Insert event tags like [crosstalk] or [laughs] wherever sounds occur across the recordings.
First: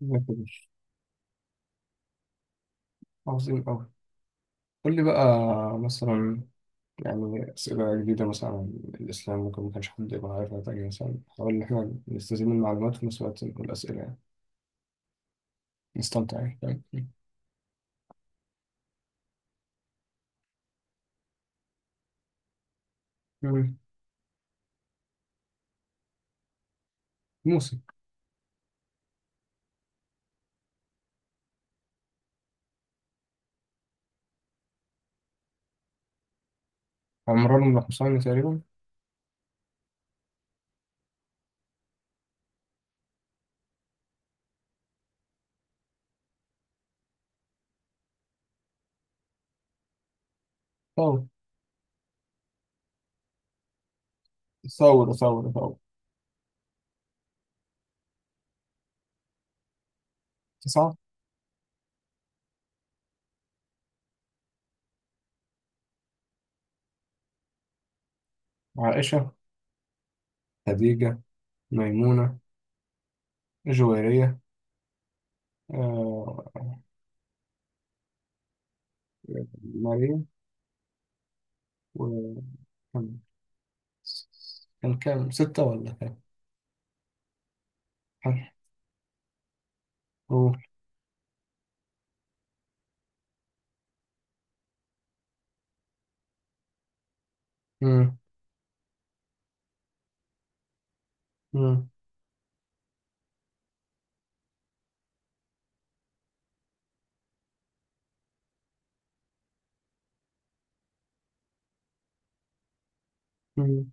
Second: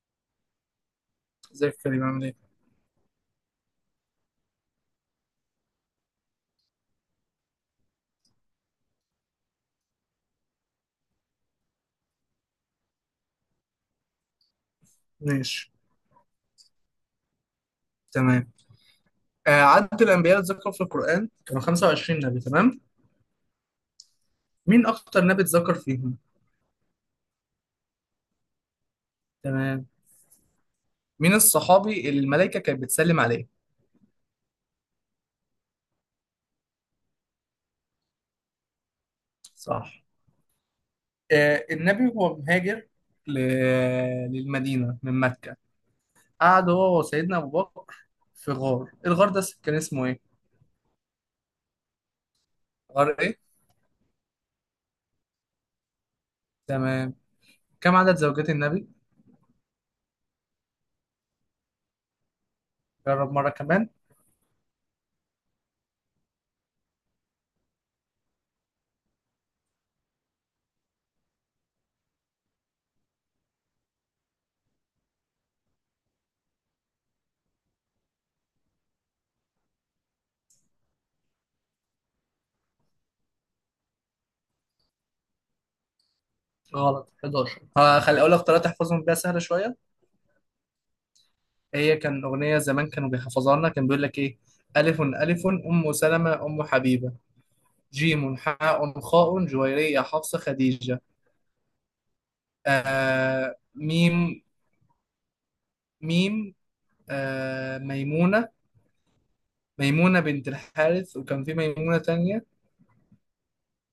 ما كبير. ازيك يا كريم، عامل ايه؟ عظيم أوي. قول لي بقى. مثلا، يعني أسئلة جديدة مثلا عن الإسلام ممكن ما كانش حد يبقى عارفها تاني، مثلا نحاول إن إحنا نستزيد من المعلومات وفي نفس الوقت نقول أسئلة يعني. ماشي. نستمتع يعني، فاهم؟ تمام. آه، عدد الأنبياء اللي اتذكروا في القرآن كانوا 25 نبي، تمام؟ مم. مين أكتر نبي اتذكر فيهم؟ موسى. تمام. مين الصحابي اللي الملائكة كانت بتسلم عليه؟ عمران بن حسين تقريبا. صح. آه، النبي هو مهاجر ل... للمدينة من مكة. قعد هو وسيدنا أبو بكر في غار. الغار ده كان اسمه ايه؟ ثور. غار ايه؟ ثور ثور ثور. تمام. كم عدد زوجات النبي؟ تسعة. جرب مرة كمان. عائشة، خديجة، ميمونة، جويرية، آه، مريم، و كان كان كام، ستة ولا كام؟ غلط، 11. هخلي أقول لك حلو. ثلاثة احفظهم بيها، سهلة شوية. أوه. هي كان أغنية زمان كانوا بيحفظوها لنا، كان بيقول لك إيه: ألف ألف أم سلمة أم حبيبة، مم. جيم حاء خاء جويرية حفصة خديجة، مم. آه ميم ميم، آه ميمونة. ميمونة بنت الحارث، وكان في ميمونة تانية. مم.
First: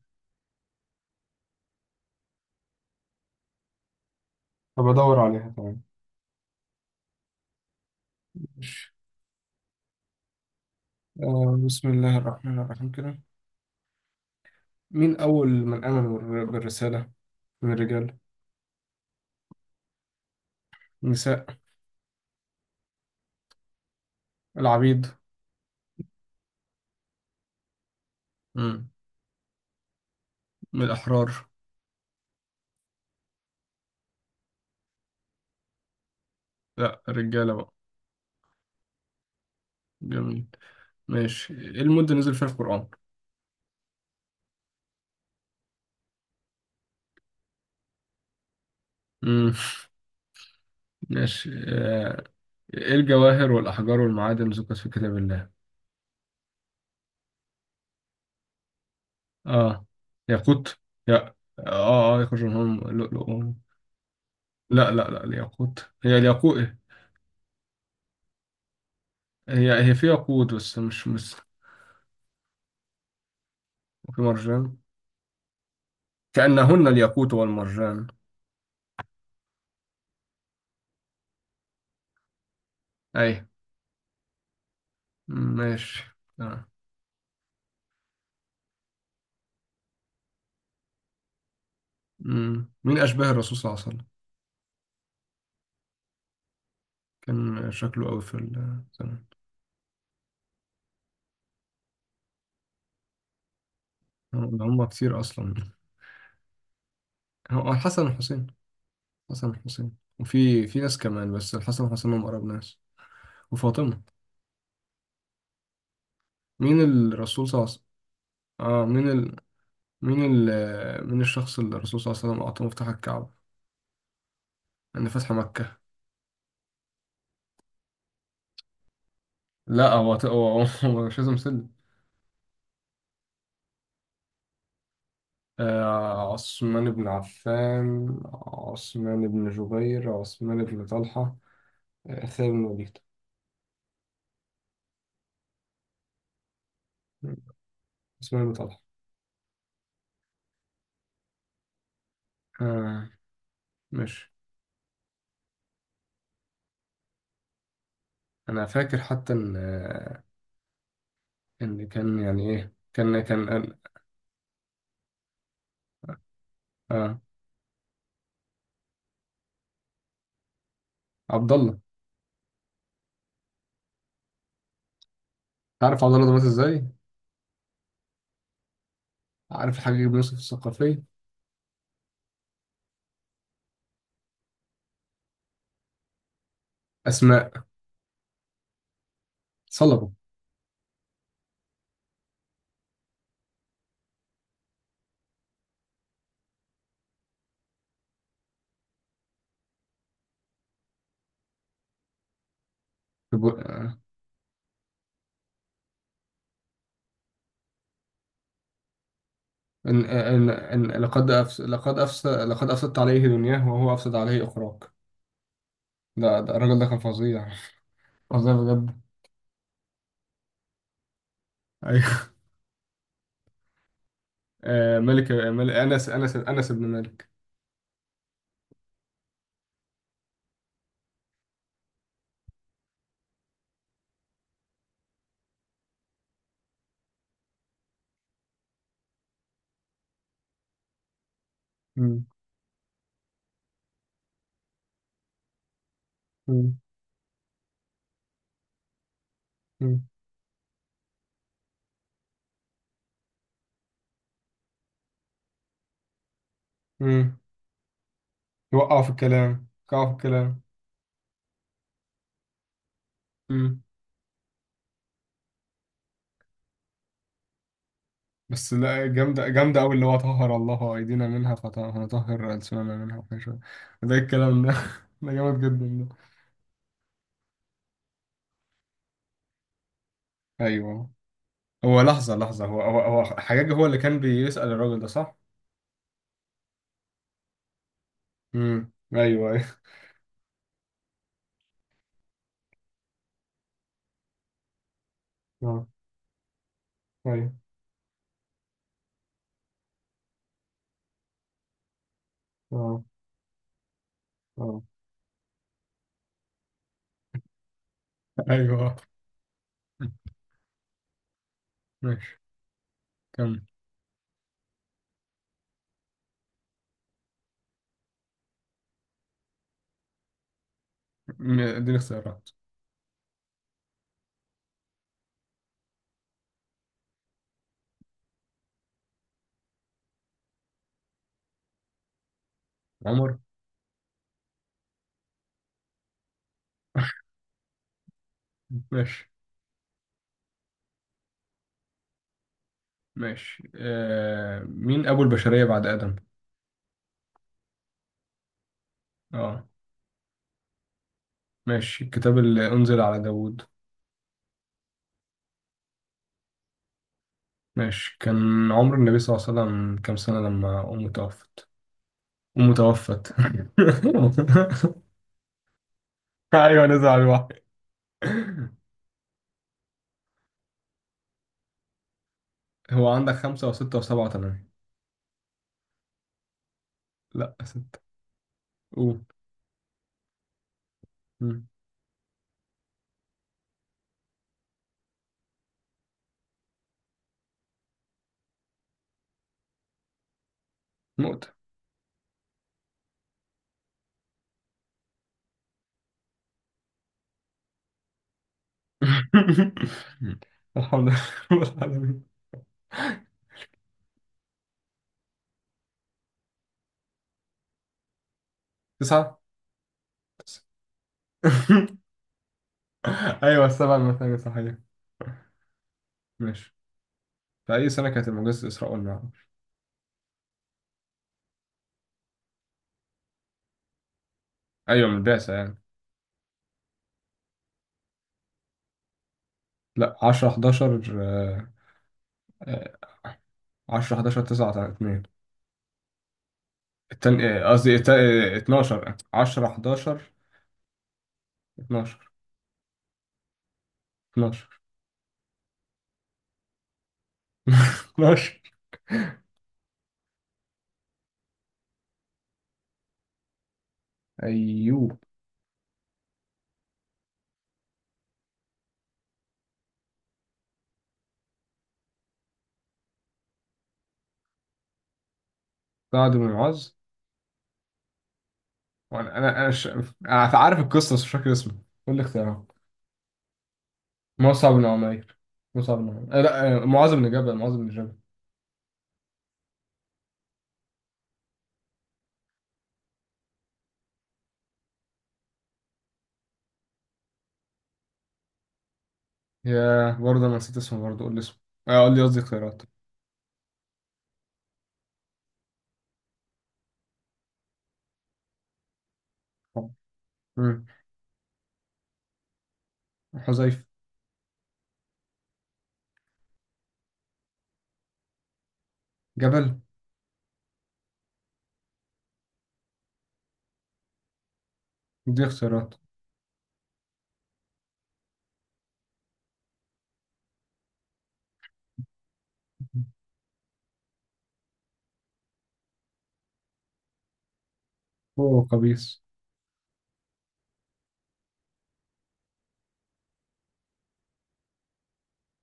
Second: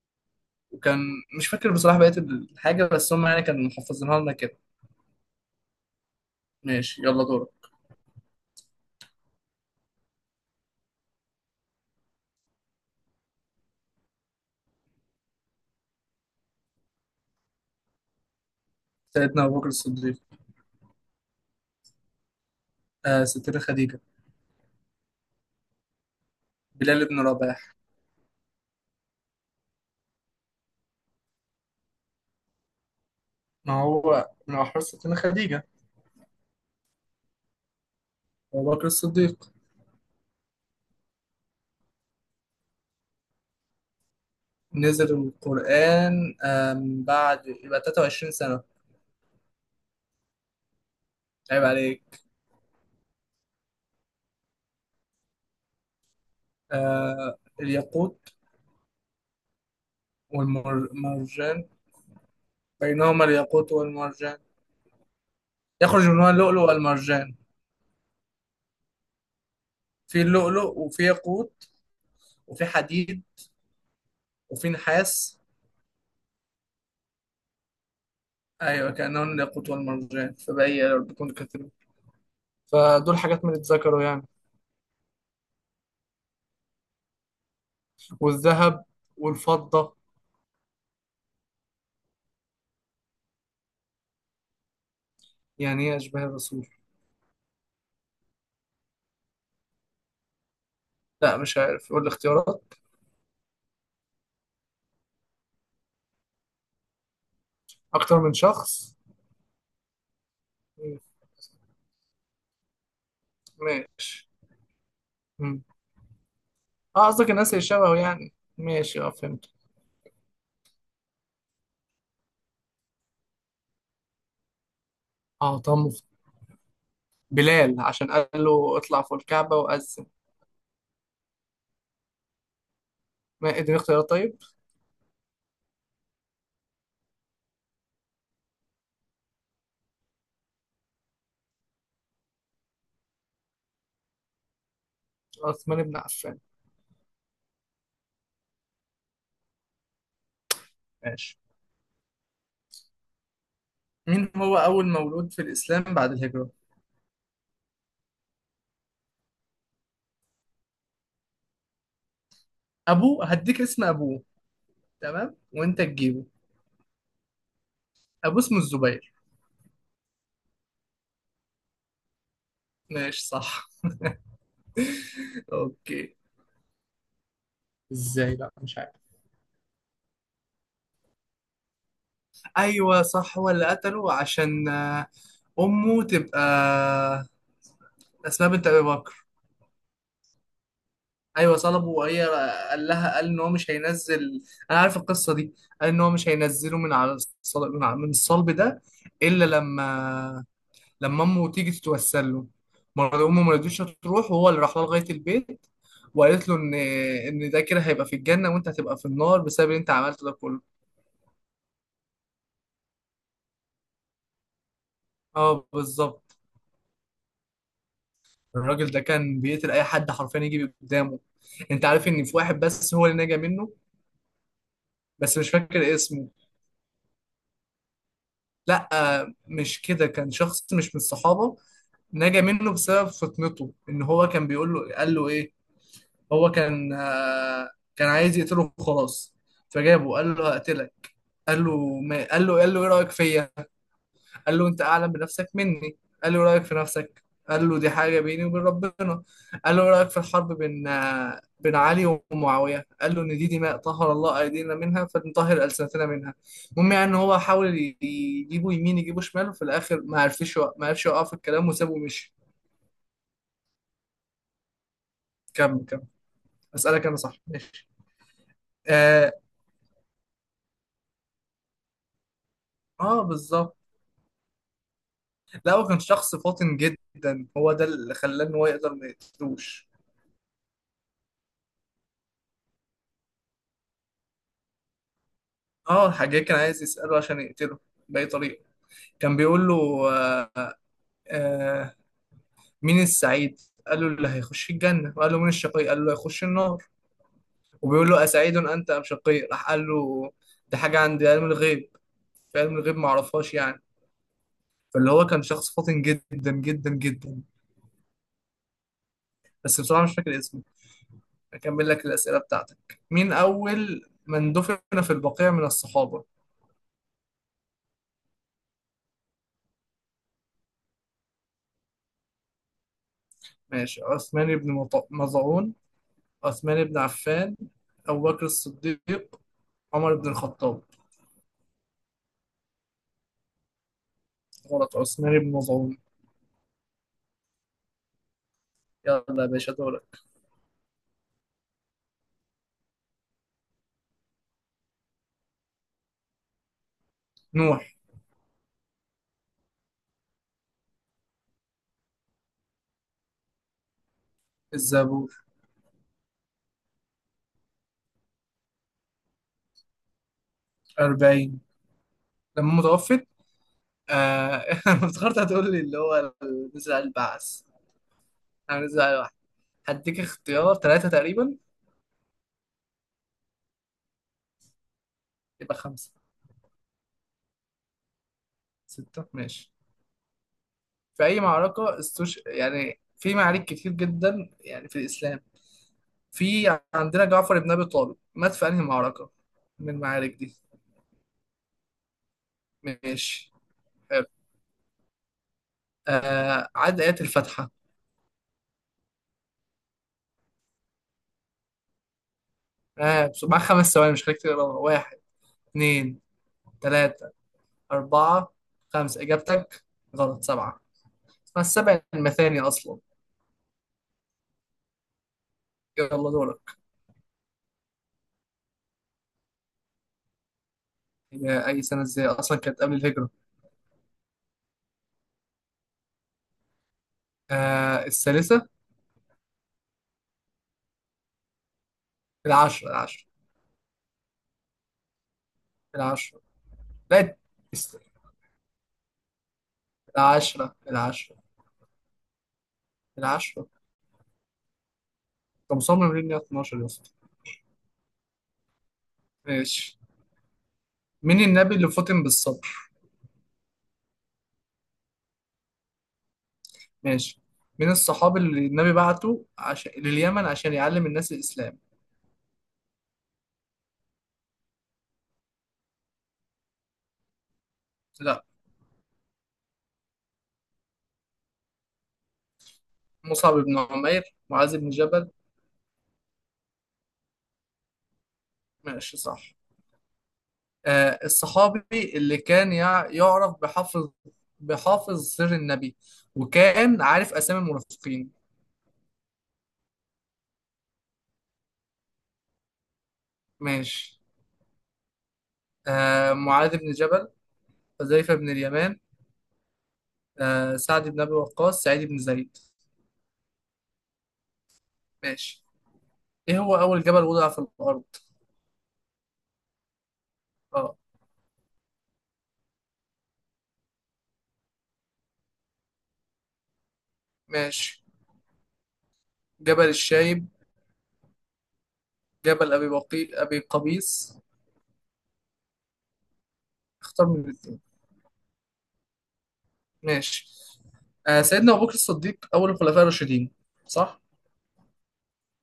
وكان مش فاكر بصراحة بقية الحاجة، بس هم يعني كانوا محفظينها لنا كده. طب أدور عليها. تمام. ماشي، يلا دورك. آه بسم الله الرحمن الرحيم كده. مين أول من آمن بالرسالة من الرجال؟ سيدنا أبو بكر الصديق. النساء؟ آه، ستنا خديجة. العبيد؟ بلال بن رباح. مم. من الأحرار؟ ما هو من أحرار ستنا خديجة. لا الرجالة بقى. أبو بكر الصديق. جميل. ماشي، إيه المدة نزل فيها القرآن؟ نزل القرآن بعد يبقى 23 سنة. مم. [laughs] ماشي، عيب عليك. إيه الجواهر والأحجار والمعادن ذكرت في كتاب الله؟ آه، الياقوت. آه ياقوت. لا، والمرجان. يخرج منهم بينهما لؤلؤ. الياقوت والمرجان. لا لا لا، الياقوت يخرج هي منهما الياقوت. اللؤلؤ والمرجان. هي هي في في ياقوت بس، اللؤلؤ وفي مش. ياقوت وفي حديد وفي وفي مرجان. نحاس. كأنهن الياقوت والمرجان. أيوة، كأنهن الياقوت والمرجان، فبأي ربكم تكذبون. فدول أي. حاجات ما تتذكروا يعني. مم، ماشي. تمام. والذهب والفضة. مم. مين أشباه الرسول صلى الله عليه وسلم؟ يعني إيه أشباه الرسول؟ كان شكله قوي في الزمن. لا، مش عارف، قول الاختيارات. هم كتير أصلا. هو الحسن أكتر من والحسين. شخص. الحسن والحسين وفي ناس كمان، بس الحسن والحسين هم أقرب ناس. وفاطمة. ماشي. مين اه، قصدك الرسول الناس صلى اللي الله عليه وسلم؟ شبهه يعني. اه، ماشي، مين اه، فهمت. مين الشخص اللي الرسول صلى الله عليه وسلم أعطاه مفتاح الكعبة أن فتح اه مكة؟ طب، بلال عشان قال له اطلع فوق الكعبة لا، وأذن. هو [laughs] هو مش لازم سلم. ما اديني اختيارات طيب. عثمان بن عفان، عثمان بن جبير، عثمان بن طلحة، خالد بن وليد. عثمان بن عفان. مم. عثمان بن طلحة. ماشي. آه. مين ماشي. هو أول مولود في الإسلام بعد الهجرة؟ أنا فاكر حتى إن، إن كان يعني إيه، كان أبوه، كان هديك آه. اسم أبوه. تمام، وأنت تجيبه. آه، أبوه اسمه الزبير. عبد الله. ماشي، صح. [laughs] عارف عبد أوكي. الله ده مات إزاي؟ إزاي؟ لا، مش عارف. عارف الحاج بن يوسف الثقفي؟ أيوه، صح، هو اللي قتله عشان أمه تبقى أسماء. أسماء بنت أبي بكر. صلبه. ايوه، طلبه وهي قال لها ان هو مش هينزل. انا عارف القصه دي. قال ان هو مش هينزله من على الصل... من ع- من الصلب ده الا لما امه تيجي تتوسل له. مرة في امه ما بو- رضيتش تروح، وهو اللي راح لها لغايه البيت، وقالت له ان ده كده هيبقى في الجنه وانت هتبقى في النار بسبب اللي انت إن عملته ده إن كله. إن، لقد أفسدت عليه دنياه وهو أفسد عليه أخراه. اه، بالظبط. ده ده الراجل ده كان فظيع. [laughs] فظيع الراجل ده بجد. كان بيقتل اي حد حرفيا يجي قدامه. انت عارف ان أيوه. في واحد بس هو اللي نجا منه. آه، ملك بس مش ملك فاكر أنس اسمه. أنس أنس بن مالك. لا، مش كده، كان شخص مش من الصحابة. نجا منه بسبب فطنته، ان هو كان بيقول له قال له ايه. هو كان كان عايز يقتله وخلاص. فجابه قال له هقتلك. قال له، مم. ما قال له ايه رأيك فيا. قال له انت اعلم بنفسك مني. قال له رايك مم. في نفسك. قال له دي حاجه بيني وبين ربنا. قال له مم. رايك في الحرب بين بين علي ومعاويه. قال له ان دي دماء طهر الله ايدينا منها فنطهر السنتنا منها. المهم يعني ان مم. هو حاول يجيبه يمين وقعوا في يجيبه شمال، وفي الكلام، الاخر وقعوا في الكلام. ما عرفش يوقف الكلام وسابه ومشي. مم. كمل كمل. اسالك انا، صح؟ ماشي. بس لا، اه, جامدة جامدة أوي اللي هو، طهر الله أيدينا منها فنطهر ألسننا منها، آه، وكده شوية. بالظبط. ده الكلام ده، [laughs] ده جامد لا، جدا هو كان ده. شخص فاطن جدا، هو ده اللي خلاه ان هو يقدر ما يقتلوش. أيوه. هو لحظة لحظة، هو حجاج هو اللي كان بيسأل الراجل ده صح؟ اه، الحاج كان عايز يساله عشان يقتله باي طريقه. امم، كان أيوه أيوه. بيقول له آه، آه، مين السعيد؟ قال له اللي هيخش الجنة. وقال له مين [laughs] اه. الشقي؟ قال له هيخش النار. ايوه. وبيقول له أسعيد أنت أم شقي؟ راح قال له ده حاجة عند علم الغيب، في علم الغيب اه. معرفهاش يعني. اه. فاللي هو كان شخص فاطن جدا جدا جدا. أيوه. بس بصراحة مش فاكر اسمه. أكمل لك الأسئلة ماشي. بتاعتك. مين كمل. أول من دفن في البقيع من الصحابة؟ اديني اختيارات. ماشي، عثمان بن مظعون، عثمان بن عفان، أبو بكر الصديق، عمر بن الخطاب. عمر. غلط، عثمان بن مظعون. [laughs] يلا ماشي. يا باشا دورك. ماشي، مين أبو البشرية بعد آدم؟ نوح. اه. ماشي، الكتاب اللي أنزل على داوود. الزبور. ماشي، كان عمر النبي صلى الله عليه وسلم كام سنة لما أمه 40. توفت؟ أمه لما متوفت. توفت. آه، [laughs] [laughs] أنا افتكرت هتقول لي اللي هو أيوة نزل على نزل على الوحي. البعث، أنا نزل على واحد. هديك اختيار ثلاثة تقريبا. هو عندك خمسة وستة وسبعة وثمانية. يبقى خمسة. لا، ستة. قول. ستة ماشي. في أي مم. معركة استوش، يعني في معارك كتير جدا يعني في الإسلام. في عندنا جعفر بن أبي طالب مات في أنهي معركة من المعارك دي. نقطة. ماشي، حلو. آه، عد آيات الفاتحة. [laughs] الحمد لله، رب العالمين. آه مع خمس ثواني، مش خليك تقراها. واحد، اتنين، تلاتة، أربعة، خمسة. تسعة. إجابتك؟ غلط، سبعة. فالسبع [laughs] المثاني أصلا. أيوة السبعة المثانية، صحيح. يلا ماشي، دورك. في أي سنة كانت المعجزة إسراء والمعراج؟ هي أي سنة إزاي أصلا كانت قبل الهجرة. أيوة من البعثة يعني. آه، الثالثة. لا، 10 11، العشرة آه، العشرة. 10 11 9 2. العشرة. لا، التاني، قصدي الس- 12 10 11. العشرة العشرة. 12. العشرة. 12. أنت مصمم ليه إن هي 12 يا اسطى؟ 12. ماشي. مين النبي اللي فطن بالصبر؟ [laughs] أيوب. ماشي. مين الصحابي اللي النبي بعته عشان لليمن عشان يعلم الناس الإسلام؟ سعد بن معاذ. لا. [laughs] وأنا أنا أنا ش... أنا عارف القصة بس مش فاكر اسمه. قول لي اختيارات. مصعب بن عمير، مصعب معاذ بن بن جبل. عمير. مصعب بن عمير آه، لا آه، معاذ بن جبل معاذ بن جبل. ماشي، صح. آه، الصحابي اللي كان يعرف بحافظ، بحافظ سر النبي، وكان عارف أسامي المنافقين. يا برضه أنا نسيت اسمه برضه، قول لي اسمه. قول لي، قصدي اختيارات. ماشي. آه، معاذ بن جبل، حذيفة بن اليمان، آه، مم. سعد بن أبي وقاص، سعيد بن زيد. حذيفة. ماشي. إيه هو أول جبل وضع في الأرض؟ جبل. أه. دي اختيارات. ماشي. جبل الشايب، جبل أبي بقي أبي قبيس، اختار من الاثنين. هو قبيص. ماشي. آه، سيدنا أبو بكر الصديق أول الخلفاء الراشدين، صح؟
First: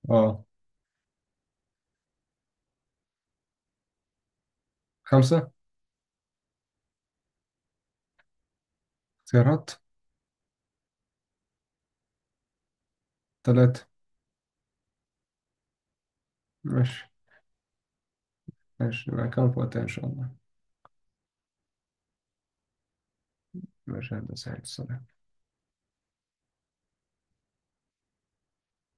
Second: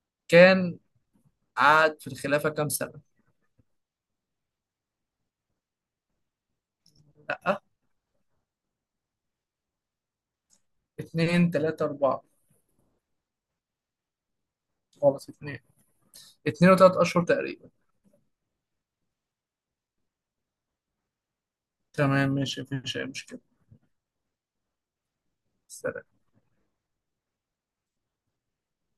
اه. كان قعد في الخلافة كام سنة؟ خمسة. اختيارات. اتنين، تلاتة، أربعة. ثلاثة. خلاص اتنين. اتنين وتلات ماشي. أشهر تقريبا. ماشي يبقى كمان فوقتها إن شاء الله. تمام، ماشي، مفيش أي مشكلة. ماشي يا هندسة السلام.